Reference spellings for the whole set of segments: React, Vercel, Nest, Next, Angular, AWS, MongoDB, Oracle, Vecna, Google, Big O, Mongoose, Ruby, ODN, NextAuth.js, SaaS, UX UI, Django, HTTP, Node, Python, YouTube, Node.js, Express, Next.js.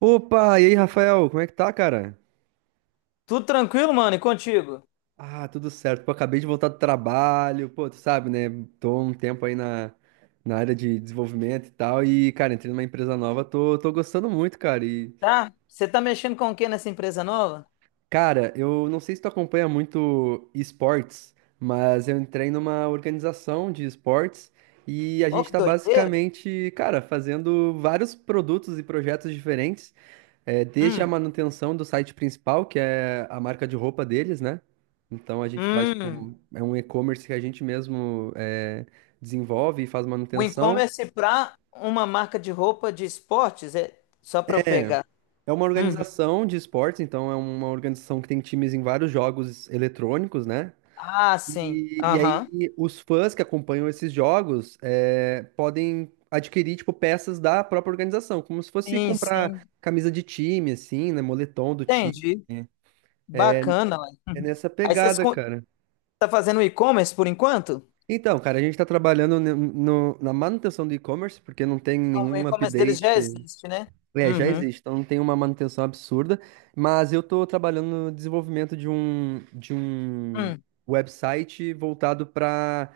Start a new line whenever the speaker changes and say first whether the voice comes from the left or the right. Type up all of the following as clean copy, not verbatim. right: Opa, e aí, Rafael, como é que tá, cara?
left: Tudo tranquilo, mano, e contigo?
right: Ah, tudo certo. Pô, acabei de voltar do trabalho. Pô, tu sabe, né? Tô um tempo aí na área de desenvolvimento e tal. E, cara, entrei numa empresa nova, tô gostando muito, cara. E,
left: Tá? Você tá mexendo com o que nessa empresa nova?
right: cara, eu não sei se tu acompanha muito esportes, mas eu entrei numa organização de esportes e a
left: Ó,
right: gente
left: que
right: tá
left: doideira!
right: basicamente, cara, fazendo vários produtos e projetos diferentes. É, desde a
left: Hum,
right: manutenção do site principal, que é a marca de roupa deles, né? Então a gente faz, tipo,
left: hum.
right: é um e-commerce que a gente mesmo desenvolve e faz
left: O
right: manutenção.
left: e-commerce pra uma marca de roupa de esportes? É só pra eu
right: É,
left: pegar.
right: é uma
left: Uhum.
right: organização de esportes, então é uma organização que tem times em vários jogos eletrônicos, né?
left: Ah, sim.
right: E
left: Aham.
right: aí os fãs que acompanham esses jogos podem adquirir, tipo, peças da própria organização, como se fosse
left: Sim,
right: comprar
left: sim.
right: camisa de time, assim, né? Moletom do time.
left: Entendi. Bacana, ué.
right: É
left: Uhum.
right: nessa
left: Aí vocês
right: pegada, cara.
left: tá fazendo e-commerce por enquanto?
right: Então, cara, a gente está trabalhando na manutenção do e-commerce, porque não tem
left: Ah, o
right: nenhum
left: e-commerce deles
right: update,
left: já existe, né?
right: é, já
left: Uhum.
right: existe, então não tem uma manutenção absurda, mas eu estou trabalhando no desenvolvimento de um
left: Hum.
right: website voltado para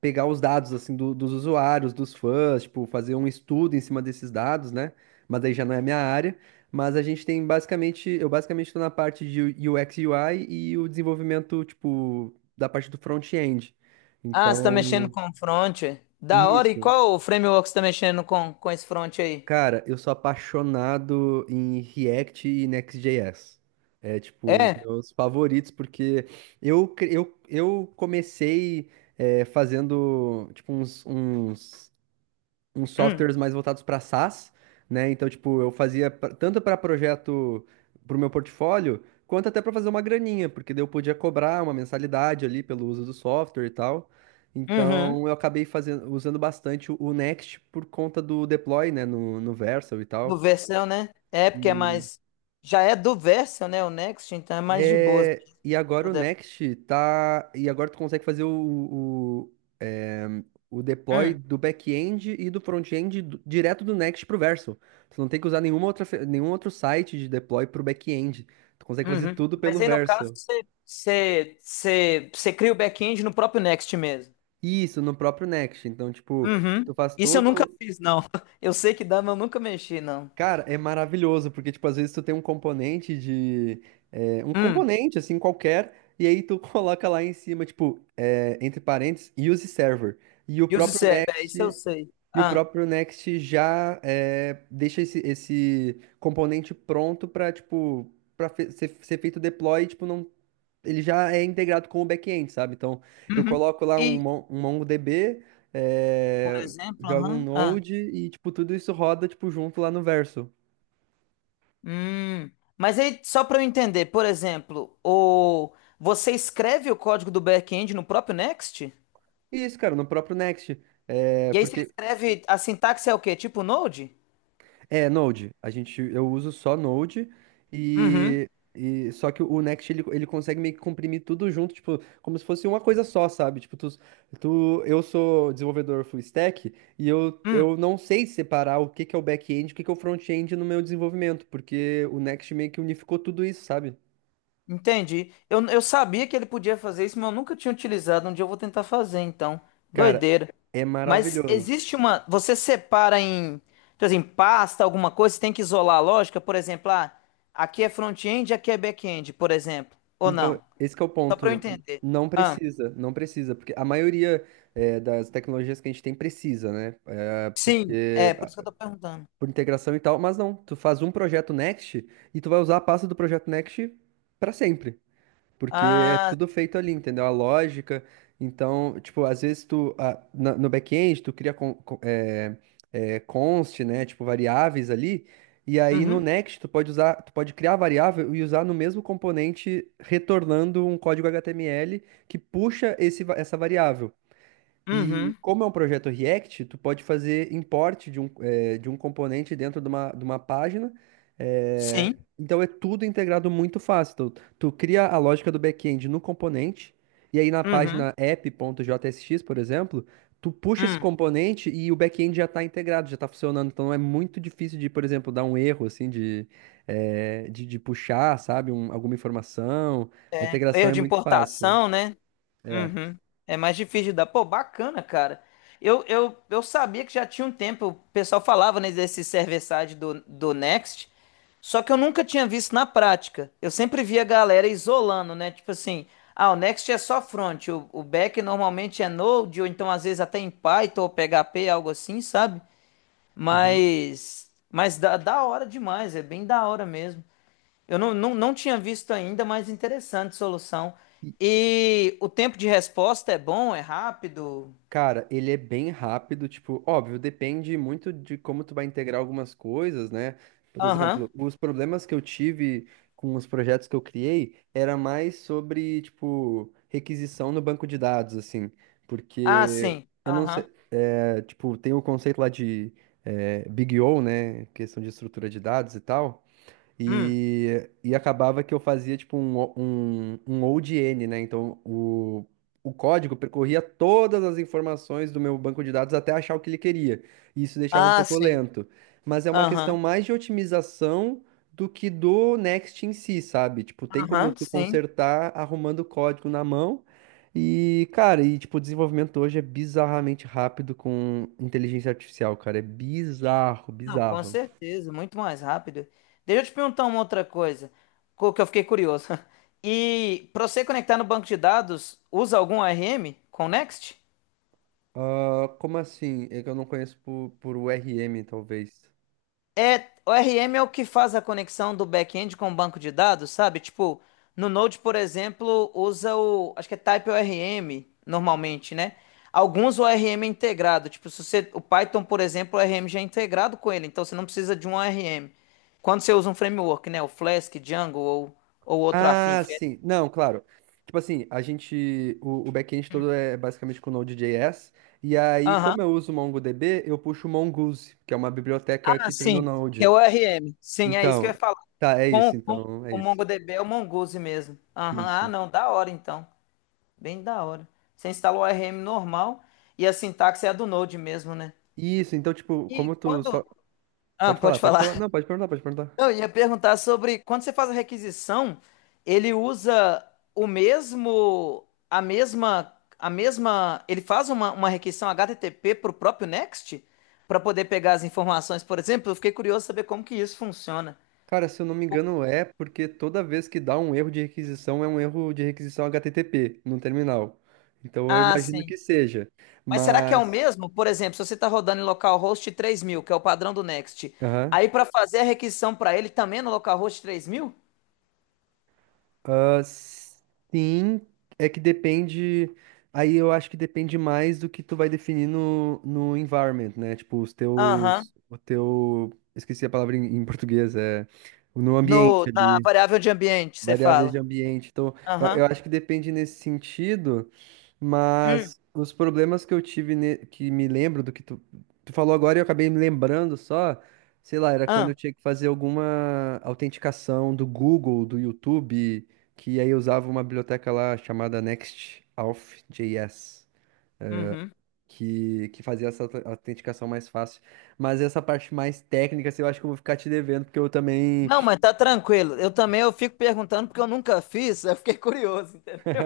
right: pegar os dados assim dos usuários, dos fãs, tipo, fazer um estudo em cima desses dados, né? Mas daí já não é minha área. Mas a gente tem basicamente, eu basicamente estou na parte de UX UI e U I e o desenvolvimento, tipo, da parte do front-end.
left: Ah, você tá mexendo
right: Então,
left: com front, é? Da hora. E
right: isso.
left: qual framework você tá mexendo com esse front aí?
right: Cara, eu sou apaixonado em React e Next.js. É tipo os
left: É?
right: meus favoritos, porque eu comecei fazendo tipo uns
left: Hum,
right: softwares mais voltados para SaaS, né? Então, tipo, eu fazia pra- tanto para projeto para o meu portfólio, quanto até para fazer uma graninha, porque daí eu podia cobrar uma mensalidade ali pelo uso do software e tal.
left: uhum.
right: Então, eu acabei fazendo, usando bastante o Next por conta do deploy, né, no Vercel e
left: Do
right: tal.
left: Vercel, né? É, porque é
right: E
left: mais. Já é do Vercel, né? O Next, então é mais de boas.
right: e agora o Next tá. E agora tu consegue fazer é, o deploy
left: Hum,
right: do back-end e do front-end direto do Next pro Verso. Tu não tem que usar nenhum outro site de deploy pro back-end. Tu consegue fazer
left: uhum.
right: tudo pelo
left: Mas aí, no caso,
right: Verso.
left: você cria o back-end no próprio Next mesmo.
right: Isso, no próprio Next. Então, tipo,
left: Uhum.
right: tu faz
left: Isso eu nunca
right: todo.
left: fiz, não. Eu sei que dá, mas eu nunca mexi, não.
right: Cara, é maravilhoso, porque, tipo, às vezes tu tem um componente de... é, um
left: Hum.
right: componente, assim, qualquer, e aí tu coloca lá em cima, tipo, é, entre parênteses, use server. E o
left: E os
right: próprio
left: serve, é, isso eu
right: Next,
left: sei.
right: e o
left: Ah.
right: próprio Next já deixa esse componente pronto pra ser feito o deploy, tipo, não... Ele já é integrado com o back-end, sabe? Então, eu
left: Uhum.
right: coloco lá um,
left: E,
right: Mon- um MongoDB,
left: por
right: é,
left: exemplo,
right: jogo um
left: aham, ah.
right: Node e, tipo, tudo isso roda, tipo, junto lá no Verso.
left: Hum, mas aí, só para eu entender, por exemplo, você escreve o código do back-end no próprio Next?
right: Isso, cara, no próprio Next. É,
left: E aí você
right: porque
left: escreve, a sintaxe é o quê? Tipo Node?
right: é Node. A gente, eu uso só Node
left: Uhum,
right: e, e só que o Next ele, ele consegue meio que comprimir tudo junto, tipo, como se fosse uma coisa só, sabe? Tipo, eu sou desenvolvedor full stack e eu,
left: hum,
right: eu não sei separar o que que é o back-end, e o que que é o front-end no meu desenvolvimento, porque o Next meio que unificou tudo isso, sabe?
left: entendi. Eu sabia que ele podia fazer isso, mas eu nunca tinha utilizado. Um dia eu vou tentar fazer, então.
right: Cara,
left: Doideira.
right: é
left: Mas
right: maravilhoso.
left: existe uma. Você separa em, tipo assim, pasta, alguma coisa, você tem que isolar a lógica, por exemplo, ah, aqui é front-end, aqui é back-end, por exemplo. Ou
right: Então,
left: não?
right: esse que é o
left: Só para eu
right: ponto.
left: entender.
right: Não precisa, não precisa, porque a maioria das tecnologias que a gente tem precisa, né? Eh,
left: Sim, é
right: porque
left: por
right: ah,
left: isso que eu tô perguntando.
right: por integração e tal, mas não, tu faz um projeto Next e tu vai usar a pasta do projeto Next para sempre. Porque é
left: Ah,
right: tudo feito ali, entendeu? A lógica. Então, tipo, às vezes tu, ah, no back-end, tu cria const, né? Tipo, variáveis ali. E aí no
left: uhum,
right: next, tu pode usar, tu pode criar a variável e usar no mesmo componente, retornando um código HTML que puxa esse, essa variável. E
left: uhum,
right: como é um projeto React, tu pode fazer import de um componente dentro de uma página. eh,
left: sim,
right: então é tudo integrado muito fácil. Tu, tu cria a lógica do back-end no componente, e aí na
left: uhum,
right: página app.jsx, por exemplo, tu puxa esse
left: hum.
right: componente e o back-end já está integrado, já está funcionando. Então é muito difícil de, por exemplo, dar um erro assim de puxar, sabe, alguma informação. A integração
left: Erro
right: é
left: de
right: muito fácil.
left: importação, né?
right: É.
left: Uhum. É mais difícil de dar. Pô, bacana, cara. Eu sabia que já tinha um tempo, o pessoal falava, né, desse server-side do Next, só que eu nunca tinha visto na prática. Eu sempre via a galera isolando, né? Tipo assim, ah, o Next é só front, o back normalmente é Node, ou então às vezes até em Python ou PHP, algo assim, sabe?
right: Uhum.
left: Mas da hora demais, é bem da hora mesmo. Eu não tinha visto ainda, mas interessante solução. E o tempo de resposta é bom, é rápido?
right: Cara, ele é bem rápido, tipo, óbvio, depende muito de como tu vai integrar algumas coisas, né? Por
left: Aham.
right: exemplo, os problemas que eu tive com os projetos que eu criei era mais sobre, tipo, requisição no banco de dados, assim,
left: Ah,
right: porque
left: sim.
right: eu não
left: Aham.
right: sei, tipo, tem o conceito lá de Big O, né? Questão de estrutura de dados e tal.
left: Hum.
right: E acabava que eu fazia tipo um ODN, né? Então o código percorria todas as informações do meu banco de dados até achar o que ele queria. E isso deixava um
left: Ah,
right: pouco
left: sim.
right: lento. Mas é uma questão
left: Aham.
right: mais de otimização do que do Next em si, sabe? Tipo, tem como
left: Aham,
right: tu
left: sim.
right: consertar arrumando o código na mão. E, cara, e tipo, o desenvolvimento hoje é bizarramente rápido com inteligência artificial, cara. É bizarro,
left: Não, com
right: bizarro.
left: certeza, muito mais rápido. Deixa eu te perguntar uma outra coisa, que eu fiquei curioso. E para você conectar no banco de dados, usa algum ARM com Next?
right: Ah, como assim? É que eu não conheço por URM, talvez.
left: É, o RM é o que faz a conexão do back-end com o banco de dados, sabe? Tipo, no Node, por exemplo, usa o, acho que é Type ORM normalmente, né? Alguns o ORM é integrado, tipo, se você, o Python, por exemplo, o ORM já é integrado com ele, então você não precisa de um ORM. Quando você usa um framework, né, o Flask, Django ou outro afim.
right: Ah, sim. Não, claro. Tipo assim, a gente. O back-end todo é basicamente com Node.js. E aí, como
left: Aham.
right: eu uso MongoDB, eu puxo o Mongoose, que é uma biblioteca
left: Ah,
right: que tem no
left: sim, que é o
right: Node.
left: ORM. Sim, é isso que eu ia
right: Então,
left: falar.
right: tá, é
left: Com,
right: isso,
left: com
right: então, é
left: o
right: isso.
left: MongoDB é o Mongoose mesmo. Aham, ah,
right: Isso.
left: não, da hora então. Bem da hora. Você instala o RM normal e a sintaxe é a do Node mesmo, né?
right: Isso, então, tipo,
left: E
right: como tu só.
left: quando. Ah,
right: Pode falar,
left: pode
right: pode
left: falar.
right: falar. Não, pode perguntar, pode perguntar.
left: Eu ia perguntar sobre quando você faz a requisição, ele usa o mesmo, a mesma, ele faz uma requisição HTTP para o próprio Next para poder pegar as informações, por exemplo. Eu fiquei curioso saber como que isso funciona.
right: Cara, se eu não me engano, é porque toda vez que dá um erro de requisição, é um erro de requisição HTTP no terminal. Então eu
left: Ah,
right: imagino
left: sim.
right: que seja.
left: Mas será que é o
right: Mas.
left: mesmo? Por exemplo, se você está rodando em localhost 3000, que é o padrão do Next,
right: Aham.
left: aí para fazer a requisição para ele também é no localhost 3000?
right: Ah, sim, é que depende. Aí eu acho que depende mais do que tu vai definir no environment, né? Tipo, os
left: Aham.
right: teus. O teu. Esqueci a palavra em português, é. No
left: No,
right: ambiente
left: na
right: ali.
left: variável de ambiente, você
right: Variáveis de
left: fala.
right: ambiente. Então, eu,
left: Aham.
right: eu acho que depende nesse sentido,
left: Hum.
right: mas os problemas que eu tive, que me lembro do que tu falou agora, e eu acabei me lembrando só, sei lá, era quando
left: Ah,
right: eu tinha que fazer alguma autenticação do Google, do YouTube, que aí eu usava uma biblioteca lá chamada Next Auth NextAuth.js.
left: uhum.
right: Que fazia essa autenticação mais fácil. Mas essa parte mais técnica, assim, eu acho que eu vou ficar te devendo, porque eu também.
left: Não, mas tá tranquilo. Eu também eu fico perguntando porque eu nunca fiz, eu fiquei curioso, entendeu?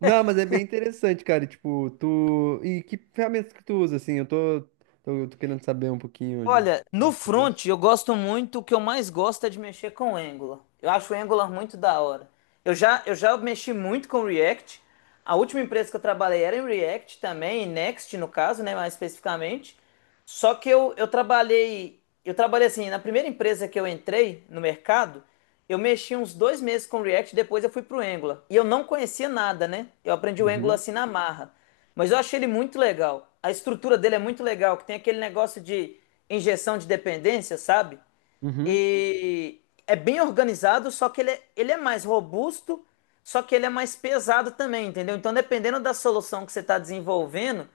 right: Não, mas é bem interessante, cara. E, tipo, tu. E que ferramentas que tu usa, assim? Eu tô querendo saber um pouquinho
left: Olha, no
right: que eu uso.
left: front eu gosto muito, o que eu mais gosto é de mexer com o Angular. Eu acho o Angular muito da hora. Eu já mexi muito com React. A última empresa que eu trabalhei era em React também, em Next no caso, né, mais especificamente. Só que eu trabalhei, eu trabalhei, assim, na primeira empresa que eu entrei no mercado, eu mexi uns 2 meses com React, depois eu fui pro Angular. E eu não conhecia nada, né? Eu aprendi o Angular
right: Uhum.
left: assim na marra. Mas eu achei ele muito legal. A estrutura dele é muito legal, que tem aquele negócio de injeção de dependência, sabe?
right: Uhum.
left: E é bem organizado, só que ele é mais robusto, só que ele é mais pesado também, entendeu? Então, dependendo da solução que você está desenvolvendo,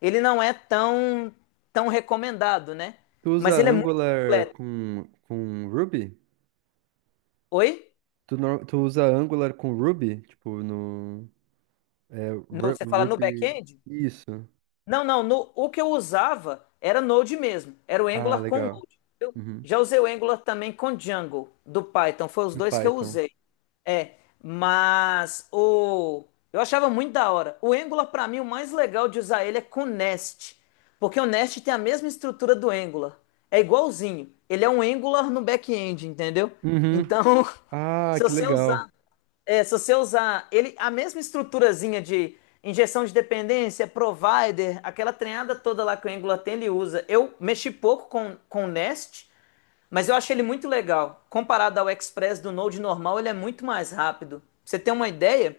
left: ele não é tão, tão recomendado, né?
right: Tu usa
left: Mas ele é muito
right: Angular
left: completo.
right: com Ruby?
left: Oi?
right: Tu, nor- tu usa Angular com Ruby? Tipo, no. É,
left: No- você fala no
right: Ruby.
left: back-end?
right: Isso.
left: Não, não. O que eu usava era Node mesmo. Era o
right: Ah,
left: Angular com
right: legal.
left: Node. Eu
right: Uhum.
left: já usei o Angular também com Django do Python. Foi os
right: Do
left: dois que eu
right: Python.
left: usei. É, mas o eu achava muito da hora. O Angular pra mim o mais legal de usar ele é com Nest, porque o Nest tem a mesma estrutura do Angular. É igualzinho. Ele é um Angular no back-end, entendeu?
right: Uhum.
left: Então,
right: Ah,
left: se
right: que
left: você
right: legal.
left: usar se você usar ele, a mesma estruturazinha de injeção de dependência, provider, aquela treinada toda lá que o Angular tem, ele usa. Eu mexi pouco com o Nest, mas eu achei ele muito legal. Comparado ao Express do Node normal, ele é muito mais rápido. Pra você ter uma ideia,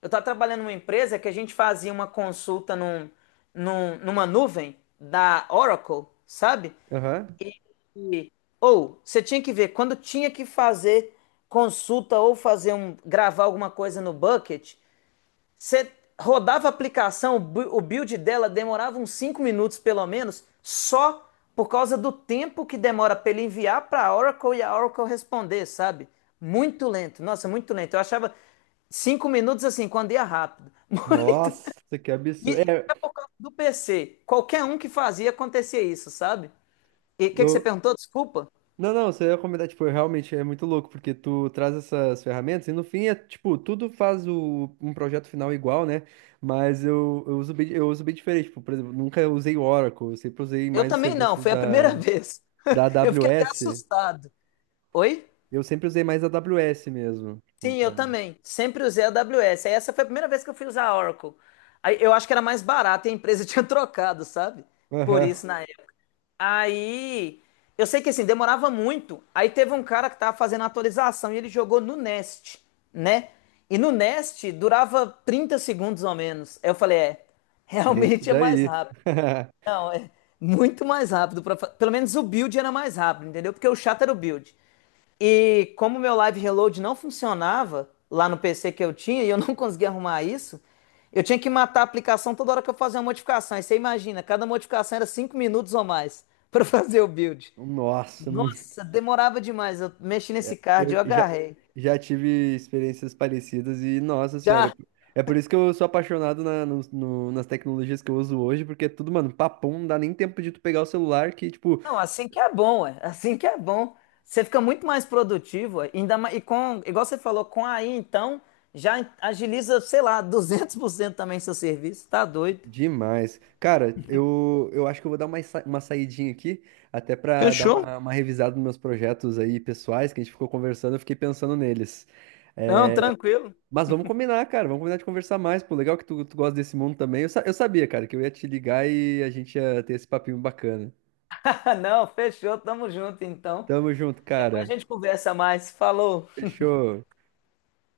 left: eu estava trabalhando numa empresa que a gente fazia uma consulta numa nuvem da Oracle, sabe?
right: Aham.
left: E, ou você tinha que ver quando tinha que fazer consulta ou fazer um gravar alguma coisa no bucket, você rodava a aplicação, o build dela demorava uns 5 minutos pelo menos, só por causa do tempo que demora para ele enviar para a Oracle e a Oracle responder, sabe? Muito lento. Nossa, muito lento. Eu achava 5 minutos assim, quando ia rápido. Muito.
right: Nossa, que absurdo.
left: E do PC, qualquer um que fazia acontecia isso, sabe? E o que que você
right: Eu,
left: perguntou? Desculpa.
right: Não, não, você ia comentar, tipo, realmente é muito louco, porque tu traz essas ferramentas e no fim é, tipo, tudo faz o, um projeto final igual, né? Mas eu uso bem diferente, tipo, por exemplo, nunca usei o Oracle, eu sempre usei
left: Eu
right: mais os
left: também não,
right: serviços
left: foi a
right: da,
left: primeira vez.
right: da
left: Eu fiquei até
right: AWS,
left: assustado. Oi?
right: eu sempre usei mais a AWS mesmo, tipo,
left: Sim, eu
right: pra...
left: também. Sempre usei a AWS. Aí essa foi a primeira vez que eu fui usar a Oracle. Aí eu acho que era mais barato e a empresa tinha trocado, sabe? Por
right: Aham,
left: isso na época. Aí eu sei que assim, demorava muito. Aí teve um cara que tava fazendo a atualização e ele jogou no Nest, né? E no Nest durava 30 segundos ou menos. Aí eu falei, é,
right: é isso
left: realmente é mais
right: daí.
left: rápido. Não, é muito mais rápido. Pelo menos o build era mais rápido, entendeu? Porque o chato era o build. E como meu Live Reload não funcionava lá no PC que eu tinha e eu não conseguia arrumar isso, eu tinha que matar a aplicação toda hora que eu fazia uma modificação. Aí você imagina, cada modificação era 5 minutos ou mais para fazer o build.
right: Nossa,
left: Nossa, demorava demais. Eu mexi nesse card, eu
right: Eu já,
left: agarrei.
right: já tive experiências parecidas e, nossa senhora,
left: Já,
right: é por isso que eu sou apaixonado nas tecnologias que eu uso hoje, porque é tudo, mano, papum, não dá nem tempo de tu pegar o celular, que, tipo,
left: não, assim que é bom, é. Assim que é bom. Você fica muito mais produtivo, ué, ainda mais, e com, igual você falou, com a AI, então, já agiliza, sei lá, 200% também seu serviço. Tá doido.
right: demais. Cara, eu acho que eu vou dar uma saidinha aqui, até pra dar
left: Fechou?
right: uma revisada nos meus projetos aí pessoais, que a gente ficou conversando, eu fiquei pensando neles.
left: Não, tranquilo.
right: Mas vamos combinar, cara, vamos combinar de conversar mais, pô, legal que tu gosta desse mundo também. Eu sabia, cara, que eu ia te ligar e a gente ia ter esse papinho bacana.
left: Ah, não, fechou, tamo junto então.
right: Tamo junto,
left: Depois a
right: cara.
left: gente conversa mais. Falou.
right: Fechou.